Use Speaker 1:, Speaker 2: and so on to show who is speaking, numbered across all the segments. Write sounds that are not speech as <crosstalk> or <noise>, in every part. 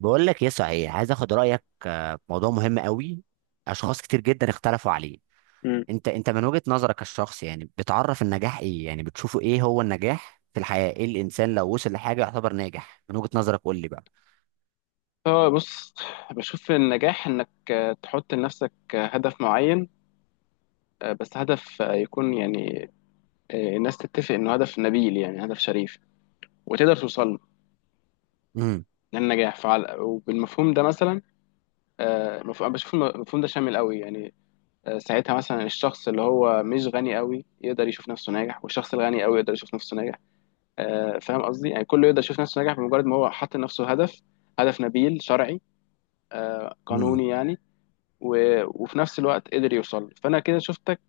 Speaker 1: بقول لك ايه صحيح، عايز اخد رايك في موضوع مهم قوي. اشخاص كتير جدا اختلفوا عليه.
Speaker 2: مم.
Speaker 1: انت من وجهة نظرك الشخص، يعني بتعرف النجاح ايه، يعني بتشوفه ايه هو النجاح في الحياة؟ ايه الانسان لو وصل لحاجة يعتبر ناجح من وجهة نظرك؟ قول لي بقى.
Speaker 2: اه، بص، بشوف النجاح انك تحط لنفسك هدف معين. بس هدف يكون يعني الناس تتفق انه هدف نبيل، يعني هدف شريف، وتقدر توصل
Speaker 1: امم.
Speaker 2: للنجاح فعلى. وبالمفهوم ده مثلا بشوف المفهوم ده شامل قوي يعني. ساعتها مثلا الشخص اللي هو مش غني قوي يقدر يشوف نفسه ناجح، والشخص الغني قوي يقدر يشوف نفسه ناجح. فاهم قصدي؟ يعني كله يقدر يشوف نفسه ناجح بمجرد ما هو حط لنفسه هدف، هدف نبيل شرعي
Speaker 1: امم.
Speaker 2: قانوني يعني. و... وفي نفس الوقت قدر يوصل له. فانا كده شفتك،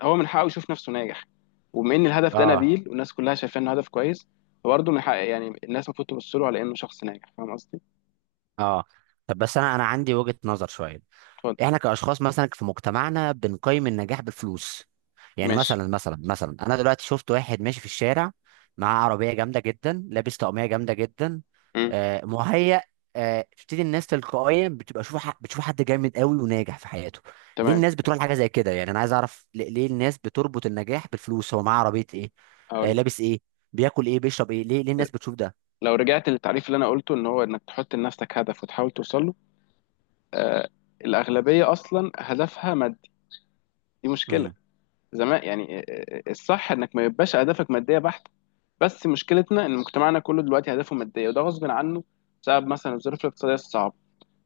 Speaker 2: هو من حقه يشوف نفسه ناجح. وبما ان الهدف ده
Speaker 1: اه.
Speaker 2: نبيل والناس كلها شايفاه انه هدف كويس، فبرضه من حق يعني الناس المفروض تبص له على انه شخص ناجح. فاهم قصدي؟
Speaker 1: اه. طب بس انا عندي وجهة نظر شوية.
Speaker 2: اتفضل.
Speaker 1: احنا كاشخاص مثلا في مجتمعنا بنقيم النجاح بالفلوس. يعني
Speaker 2: ماشي.
Speaker 1: مثلا، انا دلوقتي شفت واحد ماشي في الشارع، معاه عربيه جامده جدا، لابس طقميه جامده جدا.
Speaker 2: امم.
Speaker 1: مهيأ. بتبتدي الناس تلقائيا بتبقى بتشوف حد جامد قوي وناجح في حياته. ليه
Speaker 2: تمام.
Speaker 1: الناس بتروح لحاجه زي كده؟ يعني انا عايز اعرف ليه الناس بتربط النجاح بالفلوس. هو معاه عربيه ايه؟
Speaker 2: هقول لك،
Speaker 1: لابس ايه؟ بياكل ايه؟ بيشرب ايه؟ ليه الناس بتشوف ده؟
Speaker 2: لو رجعت للتعريف اللي انا قلته، ان هو انك تحط لنفسك هدف وتحاول توصل له. آه الاغلبيه اصلا هدفها مادي. دي مشكله زمان يعني. الصح انك ما يبقاش اهدافك ماديه بحته. بس مشكلتنا ان مجتمعنا كله دلوقتي هدفه ماديه، وده غصب عنه بسبب مثلا الظروف الاقتصاديه الصعبه.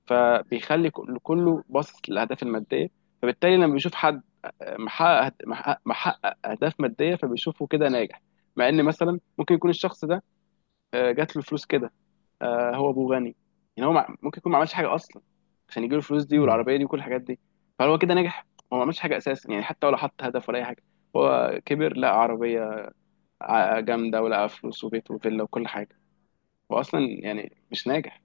Speaker 2: فبيخلي كله باصص للاهداف الماديه. فبالتالي لما بيشوف حد محقق اهداف ماديه فبيشوفه كده ناجح. مع ان مثلا ممكن يكون الشخص ده جات له فلوس كده. هو ابوه غني. يعني هو ممكن يكون ما عملش حاجه اصلا عشان يجيله الفلوس دي
Speaker 1: امم.
Speaker 2: والعربيه دي وكل الحاجات دي. فهل هو كده ناجح؟ هو ما عملش حاجه اساسا يعني، حتى ولا حط هدف ولا اي حاجه. هو كبر لقى عربيه جامده، ولقى فلوس وبيت وفيلا وكل حاجه. هو اصلا يعني مش ناجح،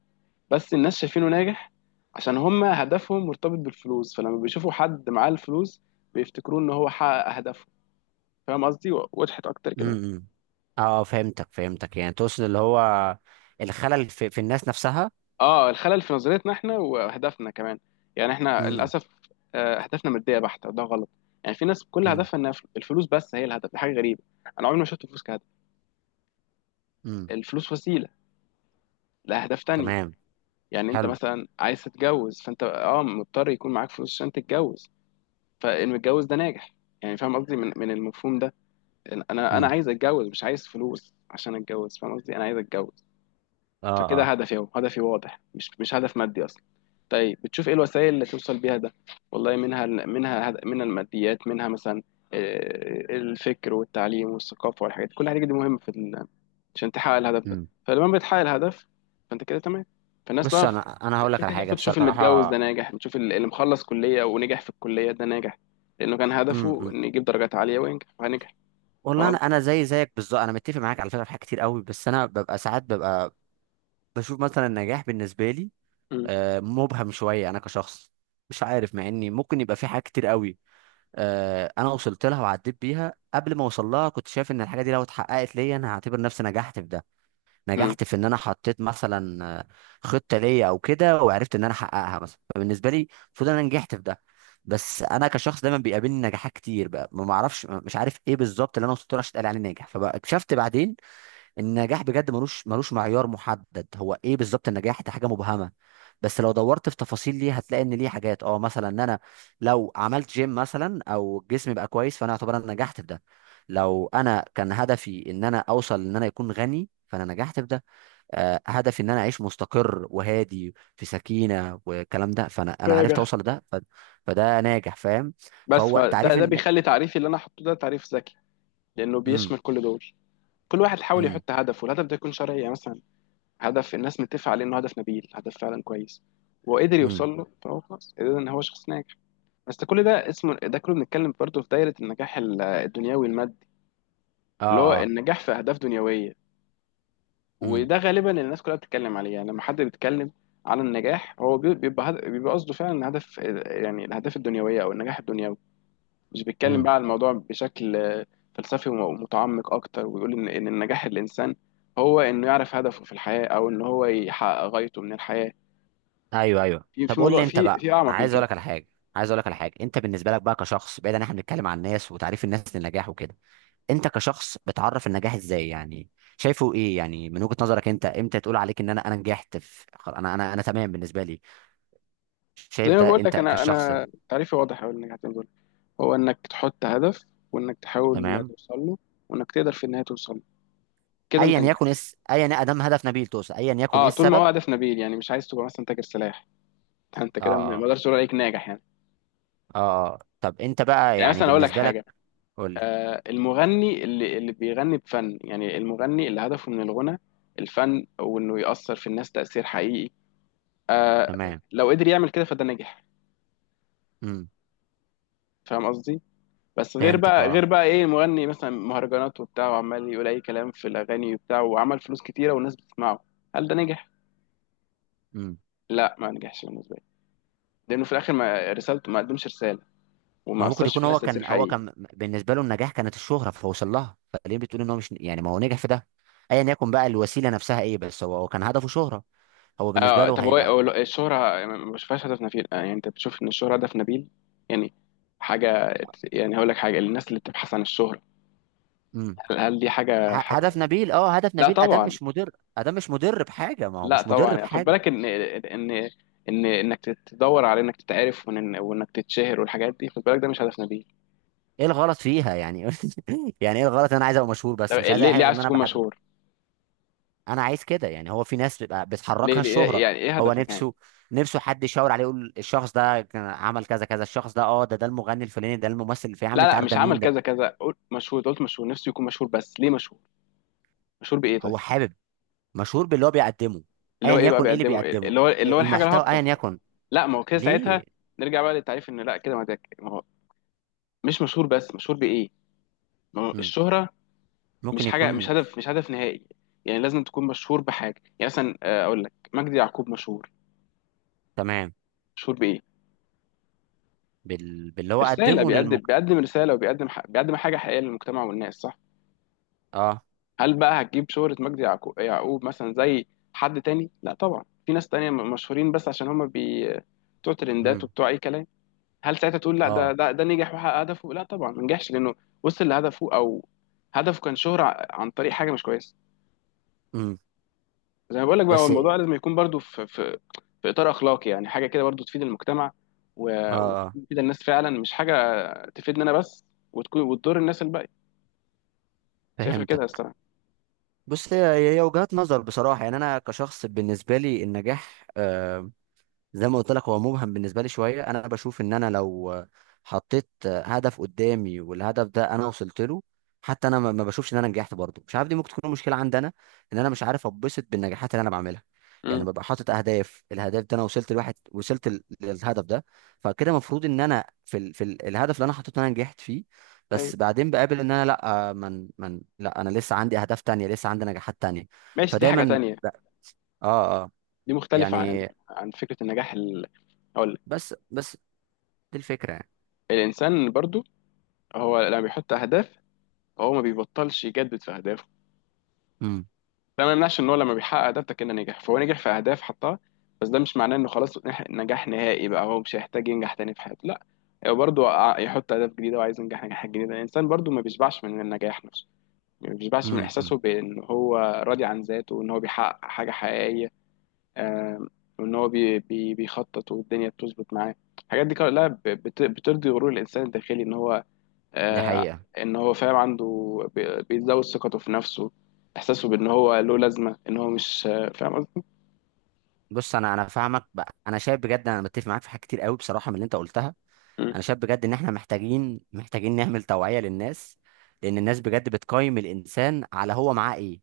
Speaker 2: بس الناس شايفينه ناجح عشان هم هدفهم مرتبط بالفلوس. فلما بيشوفوا حد معاه الفلوس بيفتكروه ان هو حقق اهدافه. فاهم قصدي؟ وضحت اكتر كده؟
Speaker 1: امم. اه، فهمتك. يعني تقصد اللي هو الخلل في الناس نفسها.
Speaker 2: اه، الخلل في نظريتنا احنا واهدافنا كمان. يعني احنا
Speaker 1: امم.
Speaker 2: للاسف اهدافنا ماديه بحته، وده غلط. يعني في ناس كل
Speaker 1: امم.
Speaker 2: هدفها انها الفلوس بس هي الهدف، دي حاجه غريبه. انا عمري ما شفت الفلوس كهدف.
Speaker 1: امم.
Speaker 2: الفلوس وسيله لاهداف تانية.
Speaker 1: تمام.
Speaker 2: يعني انت
Speaker 1: حلو.
Speaker 2: مثلا عايز تتجوز، فانت اه مضطر يكون معاك فلوس عشان تتجوز. فالمتجوز ده ناجح. يعني فاهم قصدي من المفهوم ده؟ انا
Speaker 1: امم.
Speaker 2: عايز اتجوز، مش عايز فلوس عشان اتجوز. فاهم قصدي؟ انا عايز اتجوز.
Speaker 1: اه.
Speaker 2: فكده
Speaker 1: اه.
Speaker 2: هدفي اهو، هدفي واضح، مش هدف مادي اصلا. طيب، بتشوف ايه الوسائل اللي توصل بيها ده؟ والله منها الماديات، منها مثلا الفكر والتعليم والثقافه والحاجات دي. كل الحاجات دي مهمه عشان تحقق الهدف ده.
Speaker 1: امم.
Speaker 2: فلما بتحقق الهدف فانت كده تمام. فالناس
Speaker 1: بص
Speaker 2: بقى
Speaker 1: انا هقول لك على
Speaker 2: الفكره دي
Speaker 1: حاجه
Speaker 2: بتشوف المتجوز
Speaker 1: بصراحه.
Speaker 2: ده ناجح، بتشوف اللي مخلص كليه ونجح في الكليه ده ناجح، لانه كان هدفه
Speaker 1: امم.
Speaker 2: انه يجيب درجات عاليه وينجح فنجح. فاهم
Speaker 1: والله انا
Speaker 2: قصدي؟
Speaker 1: انا زي زيك بالظبط، انا متفق معاك على فكره في حاجات كتير قوي، بس انا ببقى ساعات ببقى بشوف مثلا النجاح بالنسبه لي مبهم شويه. انا كشخص مش عارف، مع اني ممكن يبقى في حاجات كتير قوي انا وصلت لها وعديت بيها. قبل ما اوصل لها كنت شايف ان الحاجه دي لو اتحققت ليا، انا هعتبر نفسي نجحت في ده،
Speaker 2: مم.
Speaker 1: نجحت في ان انا حطيت مثلا خطه ليا او كده، وعرفت ان انا احققها مثلا، فبالنسبه لي المفروض إن انا نجحت في ده. بس انا كشخص دايما بيقابلني نجاحات كتير بقى، ما اعرفش، مش عارف ايه بالظبط اللي انا وصلت له عشان اتقال عليه ناجح. فاكتشفت بعدين النجاح بجد ملوش معيار محدد. هو ايه بالظبط النجاح ده؟ حاجه مبهمه. بس لو دورت في تفاصيل ليه، هتلاقي ان ليه حاجات. اه، مثلا ان انا لو عملت جيم مثلا او جسمي بقى كويس، فانا اعتبر انا نجحت في ده. لو انا كان هدفي ان انا اوصل ان انا يكون غني، فانا نجحت في ده. هدفي ان انا اعيش مستقر وهادي في سكينه والكلام ده، فانا عرفت
Speaker 2: راجع.
Speaker 1: اوصل لده. فده ناجح، فاهم؟
Speaker 2: بس
Speaker 1: فهو
Speaker 2: فده
Speaker 1: تعريف
Speaker 2: ده
Speaker 1: ان.
Speaker 2: بيخلي تعريفي اللي انا حطه ده تعريف ذكي، لانه
Speaker 1: امم.
Speaker 2: بيشمل كل دول. كل واحد حاول
Speaker 1: امم.
Speaker 2: يحط هدف، والهدف ده يكون شرعي، يعني مثلا هدف الناس متفقه عليه انه هدف نبيل، هدف فعلا كويس، وقدر
Speaker 1: امم.
Speaker 2: يوصل له، فهو خلاص قدر ان هو شخص ناجح. بس ده كل ده اسمه، ده كله بنتكلم برضه في دايره النجاح الدنيوي المادي،
Speaker 1: اه.
Speaker 2: اللي هو
Speaker 1: اه.
Speaker 2: النجاح في اهداف دنيويه.
Speaker 1: امم.
Speaker 2: وده غالبا اللي الناس كلها بتتكلم عليه. يعني لما حد بيتكلم عن النجاح هو بيبقى قصده فعلا هدف، يعني الاهداف الدنيويه او النجاح الدنيوي. مش بيتكلم
Speaker 1: إمم.
Speaker 2: بقى على الموضوع بشكل فلسفي ومتعمق اكتر، ويقول ان النجاح الانسان هو انه يعرف هدفه في الحياه، او ان هو يحقق غايته من الحياه.
Speaker 1: ايوه ايوه،
Speaker 2: في
Speaker 1: طب
Speaker 2: في
Speaker 1: قول
Speaker 2: موضوع
Speaker 1: لي انت
Speaker 2: في
Speaker 1: بقى.
Speaker 2: في اعمق من
Speaker 1: عايز اقول
Speaker 2: كده.
Speaker 1: لك على حاجه. عايز اقول لك على حاجه. انت بالنسبه لك بقى كشخص، بعيد ان احنا بنتكلم عن الناس وتعريف الناس للنجاح وكده، انت كشخص بتعرف النجاح ازاي يعني؟ شايفه ايه يعني من وجهة نظرك؟ انت امتى تقول عليك ان انا نجحت في انا تمام بالنسبه لي،
Speaker 2: زي
Speaker 1: شايف
Speaker 2: ما
Speaker 1: ده
Speaker 2: بقول
Speaker 1: انت
Speaker 2: لك، انا
Speaker 1: كشخص؟
Speaker 2: انا تعريفي واضح أوي للنجاح، زي ما بقول لك. هو انك تحط هدف، وانك تحاول
Speaker 1: تمام.
Speaker 2: توصل له، وانك تقدر في النهايه توصل له. كده
Speaker 1: ايا
Speaker 2: انت نجحت.
Speaker 1: يكن اس ايا ادم هدف نبيل توصل، ايا يكن ايه
Speaker 2: اه، طول ما هو
Speaker 1: السبب.
Speaker 2: هدف نبيل، يعني مش عايز تبقى مثلا تاجر سلاح. <laughs> انت كده
Speaker 1: اه.
Speaker 2: ما
Speaker 1: اه.
Speaker 2: اقدرش اقول عليك ناجح يعني.
Speaker 1: اه. طب انت بقى
Speaker 2: يعني
Speaker 1: يعني
Speaker 2: مثلا اقول لك
Speaker 1: بالنسبه لك.
Speaker 2: حاجه.
Speaker 1: قول لي.
Speaker 2: المغني اللي بيغني بفن، يعني المغني اللي هدفه من الغنى الفن، وانه يأثر في الناس تأثير حقيقي. آه،
Speaker 1: تمام.
Speaker 2: لو قدر يعمل كده فده نجح.
Speaker 1: امم.
Speaker 2: فاهم قصدي؟ بس غير
Speaker 1: فهمتك.
Speaker 2: بقى
Speaker 1: اه.
Speaker 2: غير بقى ايه؟ مغني مثلا مهرجانات وبتاع، وعمال يقول اي كلام في الاغاني وبتاع، وعمل فلوس كتيره والناس بتسمعه. هل ده نجح؟
Speaker 1: امم.
Speaker 2: لا، ما نجحش بالنسبه لي. لانه في الاخر ما رسالته، ما قدمش رساله،
Speaker 1: ما
Speaker 2: وما
Speaker 1: ممكن
Speaker 2: اثرش في
Speaker 1: يكون
Speaker 2: الناس
Speaker 1: هو
Speaker 2: تأثير
Speaker 1: كان، هو
Speaker 2: حقيقي.
Speaker 1: كان بالنسبه له النجاح كانت الشهره فوصل لها. فليه بتقول ان هو مش، يعني ما هو نجح في ده؟ ايا يكن بقى الوسيله نفسها ايه، بس هو كان هدفه شهره. هو بالنسبه له
Speaker 2: طب هو
Speaker 1: هيبقى.
Speaker 2: هو الشهرة ما بشوفهاش هدف نبيل. يعني انت بتشوف ان الشهرة هدف نبيل؟ يعني حاجة، يعني هقول لك حاجة، الناس اللي بتبحث عن الشهرة،
Speaker 1: امم.
Speaker 2: هل دي حاجة
Speaker 1: هدف
Speaker 2: حلوة؟
Speaker 1: نبيل، اه هدف
Speaker 2: لا
Speaker 1: نبيل. ادم
Speaker 2: طبعا.
Speaker 1: مش مدر. ادم مش مدر بحاجه ما هو
Speaker 2: لا
Speaker 1: مش
Speaker 2: طبعا.
Speaker 1: مدر
Speaker 2: يعني خد
Speaker 1: بحاجه.
Speaker 2: بالك ان انك تدور على انك تتعرف وانك تتشهر والحاجات دي، خد بالك ده مش هدف نبيل.
Speaker 1: ايه الغلط فيها يعني؟ <laughs> يعني ايه الغلط إن انا عايز ابقى مشهور،
Speaker 2: طب،
Speaker 1: بس مش عايز
Speaker 2: ليه
Speaker 1: اي حاجه
Speaker 2: ليه
Speaker 1: غير
Speaker 2: عايز
Speaker 1: ان انا
Speaker 2: تكون
Speaker 1: بحد؟
Speaker 2: مشهور؟
Speaker 1: انا عايز كده، يعني هو في ناس بتبقى
Speaker 2: ليه،
Speaker 1: بتحركها
Speaker 2: ليه
Speaker 1: الشهره.
Speaker 2: يعني ايه
Speaker 1: هو
Speaker 2: هدفك يعني؟
Speaker 1: نفسه. نفسه حد يشاور عليه يقول الشخص ده كان عمل كذا كذا، الشخص ده اه ده المغني الفلاني، ده الممثل الفلاني، يا عم
Speaker 2: لا،
Speaker 1: انت
Speaker 2: لا،
Speaker 1: عارف
Speaker 2: مش
Speaker 1: ده
Speaker 2: عمل
Speaker 1: مين.
Speaker 2: كذا كذا، قلت مشهور، قلت مشهور نفسي يكون مشهور. بس ليه مشهور؟ مشهور بإيه طيب؟
Speaker 1: هو حابب. مشهور باللي هو بيقدمه.
Speaker 2: اللي
Speaker 1: ايا
Speaker 2: هو ايه بقى
Speaker 1: يكن ايه اللي
Speaker 2: بيقدمه إيه؟
Speaker 1: بيقدمه.
Speaker 2: اللي هو اللي
Speaker 1: إيه
Speaker 2: هو الحاجه
Speaker 1: المحتوى ايا
Speaker 2: الهابطه.
Speaker 1: يكن.
Speaker 2: لا، ما هو كده ساعتها.
Speaker 1: ليه.
Speaker 2: نرجع بقى للتعريف، ان لا كده، ما ده ما هو مش مشهور بس مشهور بايه. ما هو
Speaker 1: مم.
Speaker 2: الشهره مش
Speaker 1: ممكن
Speaker 2: حاجه، مش
Speaker 1: يكون.
Speaker 2: هدف، مش هدف نهائي. يعني لازم تكون مشهور بحاجه، يعني مثلا اقول لك مجدي يعقوب مشهور.
Speaker 1: تمام.
Speaker 2: مشهور بايه؟
Speaker 1: باللي هو
Speaker 2: برساله،
Speaker 1: قدمه
Speaker 2: بيقدم
Speaker 1: للمك.
Speaker 2: بيقدم رساله، وبيقدم بيقدم حاجه حقيقيه للمجتمع والناس، صح؟
Speaker 1: اه.
Speaker 2: هل بقى هتجيب شهره مجدي يعقوب مثلا زي حد تاني؟ لا طبعا. في ناس تانية مشهورين بس عشان هم بتوع ترندات
Speaker 1: مم.
Speaker 2: وبتوع اي كلام. هل ساعتها تقول لا ده
Speaker 1: اه.
Speaker 2: ده ده نجح وحقق هدفه؟ لا طبعا. ما نجحش، لانه وصل لهدفه، او هدفه كان شهرة عن طريق حاجه مش كويسه.
Speaker 1: مم.
Speaker 2: زي ما بقول لك بقى، هو
Speaker 1: بس اه.
Speaker 2: الموضوع لازم يكون برضو في اطار اخلاقي، يعني حاجه كده برضو تفيد المجتمع
Speaker 1: اه.
Speaker 2: وتفيد الناس فعلا، مش حاجه تفيدني انا بس وتكون وتضر الناس الباقيه. شايفها كده يا
Speaker 1: فهمتك.
Speaker 2: الصراحه.
Speaker 1: بص هي، هي وجهات نظر بصراحة. يعني أنا كشخص بالنسبة لي النجاح، زي ما قلت لك، هو مبهم بالنسبه لي شويه. انا بشوف ان انا لو حطيت هدف قدامي والهدف ده انا وصلت له، حتى انا ما بشوفش ان انا نجحت برضه. مش عارف، دي ممكن تكون مشكله عندي انا، ان انا مش عارف اتبسط بالنجاحات اللي انا بعملها. يعني
Speaker 2: امم.
Speaker 1: ببقى حاطط اهداف، الهدف ده انا وصلت لواحد، وصلت للهدف ده. فكده المفروض ان انا في في الهدف اللي انا حطيته انا نجحت فيه.
Speaker 2: ايوه.
Speaker 1: بس بعدين بقابل ان انا لا، من لا، انا لسه عندي اهداف تانية، لسه عندي نجاحات تانية.
Speaker 2: ماشي. دي حاجه
Speaker 1: فدايما
Speaker 2: تانية،
Speaker 1: ب- اه. اه.
Speaker 2: دي مختلفه عن
Speaker 1: يعني.
Speaker 2: عن فكره النجاح اقول لك.
Speaker 1: بس دي الفكرة يعني.
Speaker 2: الانسان برضو هو لما بيحط اهداف، هو ما بيبطلش يجدد في اهدافه.
Speaker 1: امم.
Speaker 2: ده ما يمنعش ان هو لما بيحقق ده كده نجح، فهو نجح في اهداف حطها. بس ده مش معناه انه خلاص نجاح نهائي. بقى هو مش هيحتاج ينجح تاني في حياته؟ لا، هو برضه يحط اهداف جديده وعايز ينجح نجاحات جديده. الانسان برضه ما بيشبعش من النجاح نفسه، ما بيشبعش من
Speaker 1: امم.
Speaker 2: احساسه بان هو راضي عن ذاته وان هو بيحقق حاجه حقيقيه. آم، وان هو بي بي بيخطط والدنيا بتظبط معاه. الحاجات دي كلها بترضي غرور الانسان الداخلي ان هو
Speaker 1: دي
Speaker 2: آه،
Speaker 1: حقيقة.
Speaker 2: ان هو فاهم عنده، بيزود ثقته في نفسه، احساسه بان هو له لازمه، ان هو مش فاهم قصدي.
Speaker 1: بص انا فاهمك بقى. انا شايف بجد انا متفق معاك في حاجات كتير قوي بصراحة من اللي انت قلتها.
Speaker 2: مم.
Speaker 1: انا شايف بجد ان احنا محتاجين نعمل توعية للناس، لان الناس بجد بتقيم الانسان على هو معاه ايه.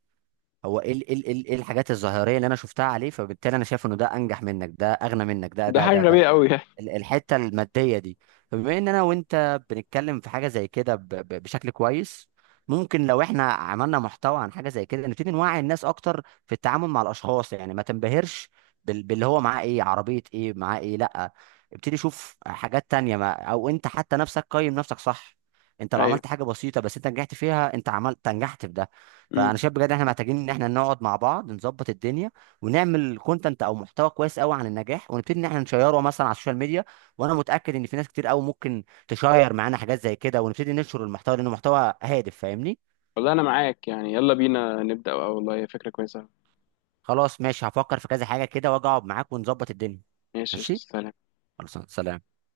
Speaker 1: هو ايه ايه ايه إيه الحاجات الظاهرية اللي انا شفتها عليه، فبالتالي انا شايف انه ده انجح منك، ده اغنى منك، ده
Speaker 2: ده
Speaker 1: ده
Speaker 2: حاجه
Speaker 1: ده
Speaker 2: غبيه قوي يعني.
Speaker 1: الحته الماديه دي. فبما ان انا وانت بنتكلم في حاجه زي كده بشكل كويس، ممكن لو احنا عملنا محتوى عن حاجه زي كده نبتدي نوعي الناس اكتر في التعامل مع الاشخاص. يعني ما تنبهرش باللي هو معاه ايه، عربيه ايه، معاه ايه، لا. ابتدي شوف حاجات تانية. ما او انت حتى نفسك قيم نفسك صح. انت لو
Speaker 2: ايوه.
Speaker 1: عملت حاجه بسيطه بس انت نجحت فيها، انت عملت، نجحت في ده.
Speaker 2: مم.
Speaker 1: فانا شايف بجد احنا محتاجين ان احنا نقعد مع بعض نظبط الدنيا، ونعمل كونتنت او محتوى كويس قوي عن النجاح، ونبتدي ان احنا نشيره مثلا على السوشيال ميديا. وانا متاكد ان في ناس كتير قوي ممكن تشير معانا حاجات زي كده، ونبتدي ننشر المحتوى، لانه محتوى هادف، فاهمني؟
Speaker 2: والله انا معاك يعني، يلا بينا نبدا بقى، والله هي فكره كويسه.
Speaker 1: خلاص ماشي، هفكر في كذا حاجه كده واجي اقعد معاك ونظبط الدنيا.
Speaker 2: ماشي، قشطة،
Speaker 1: ماشي.
Speaker 2: سلام.
Speaker 1: خلاص سلام.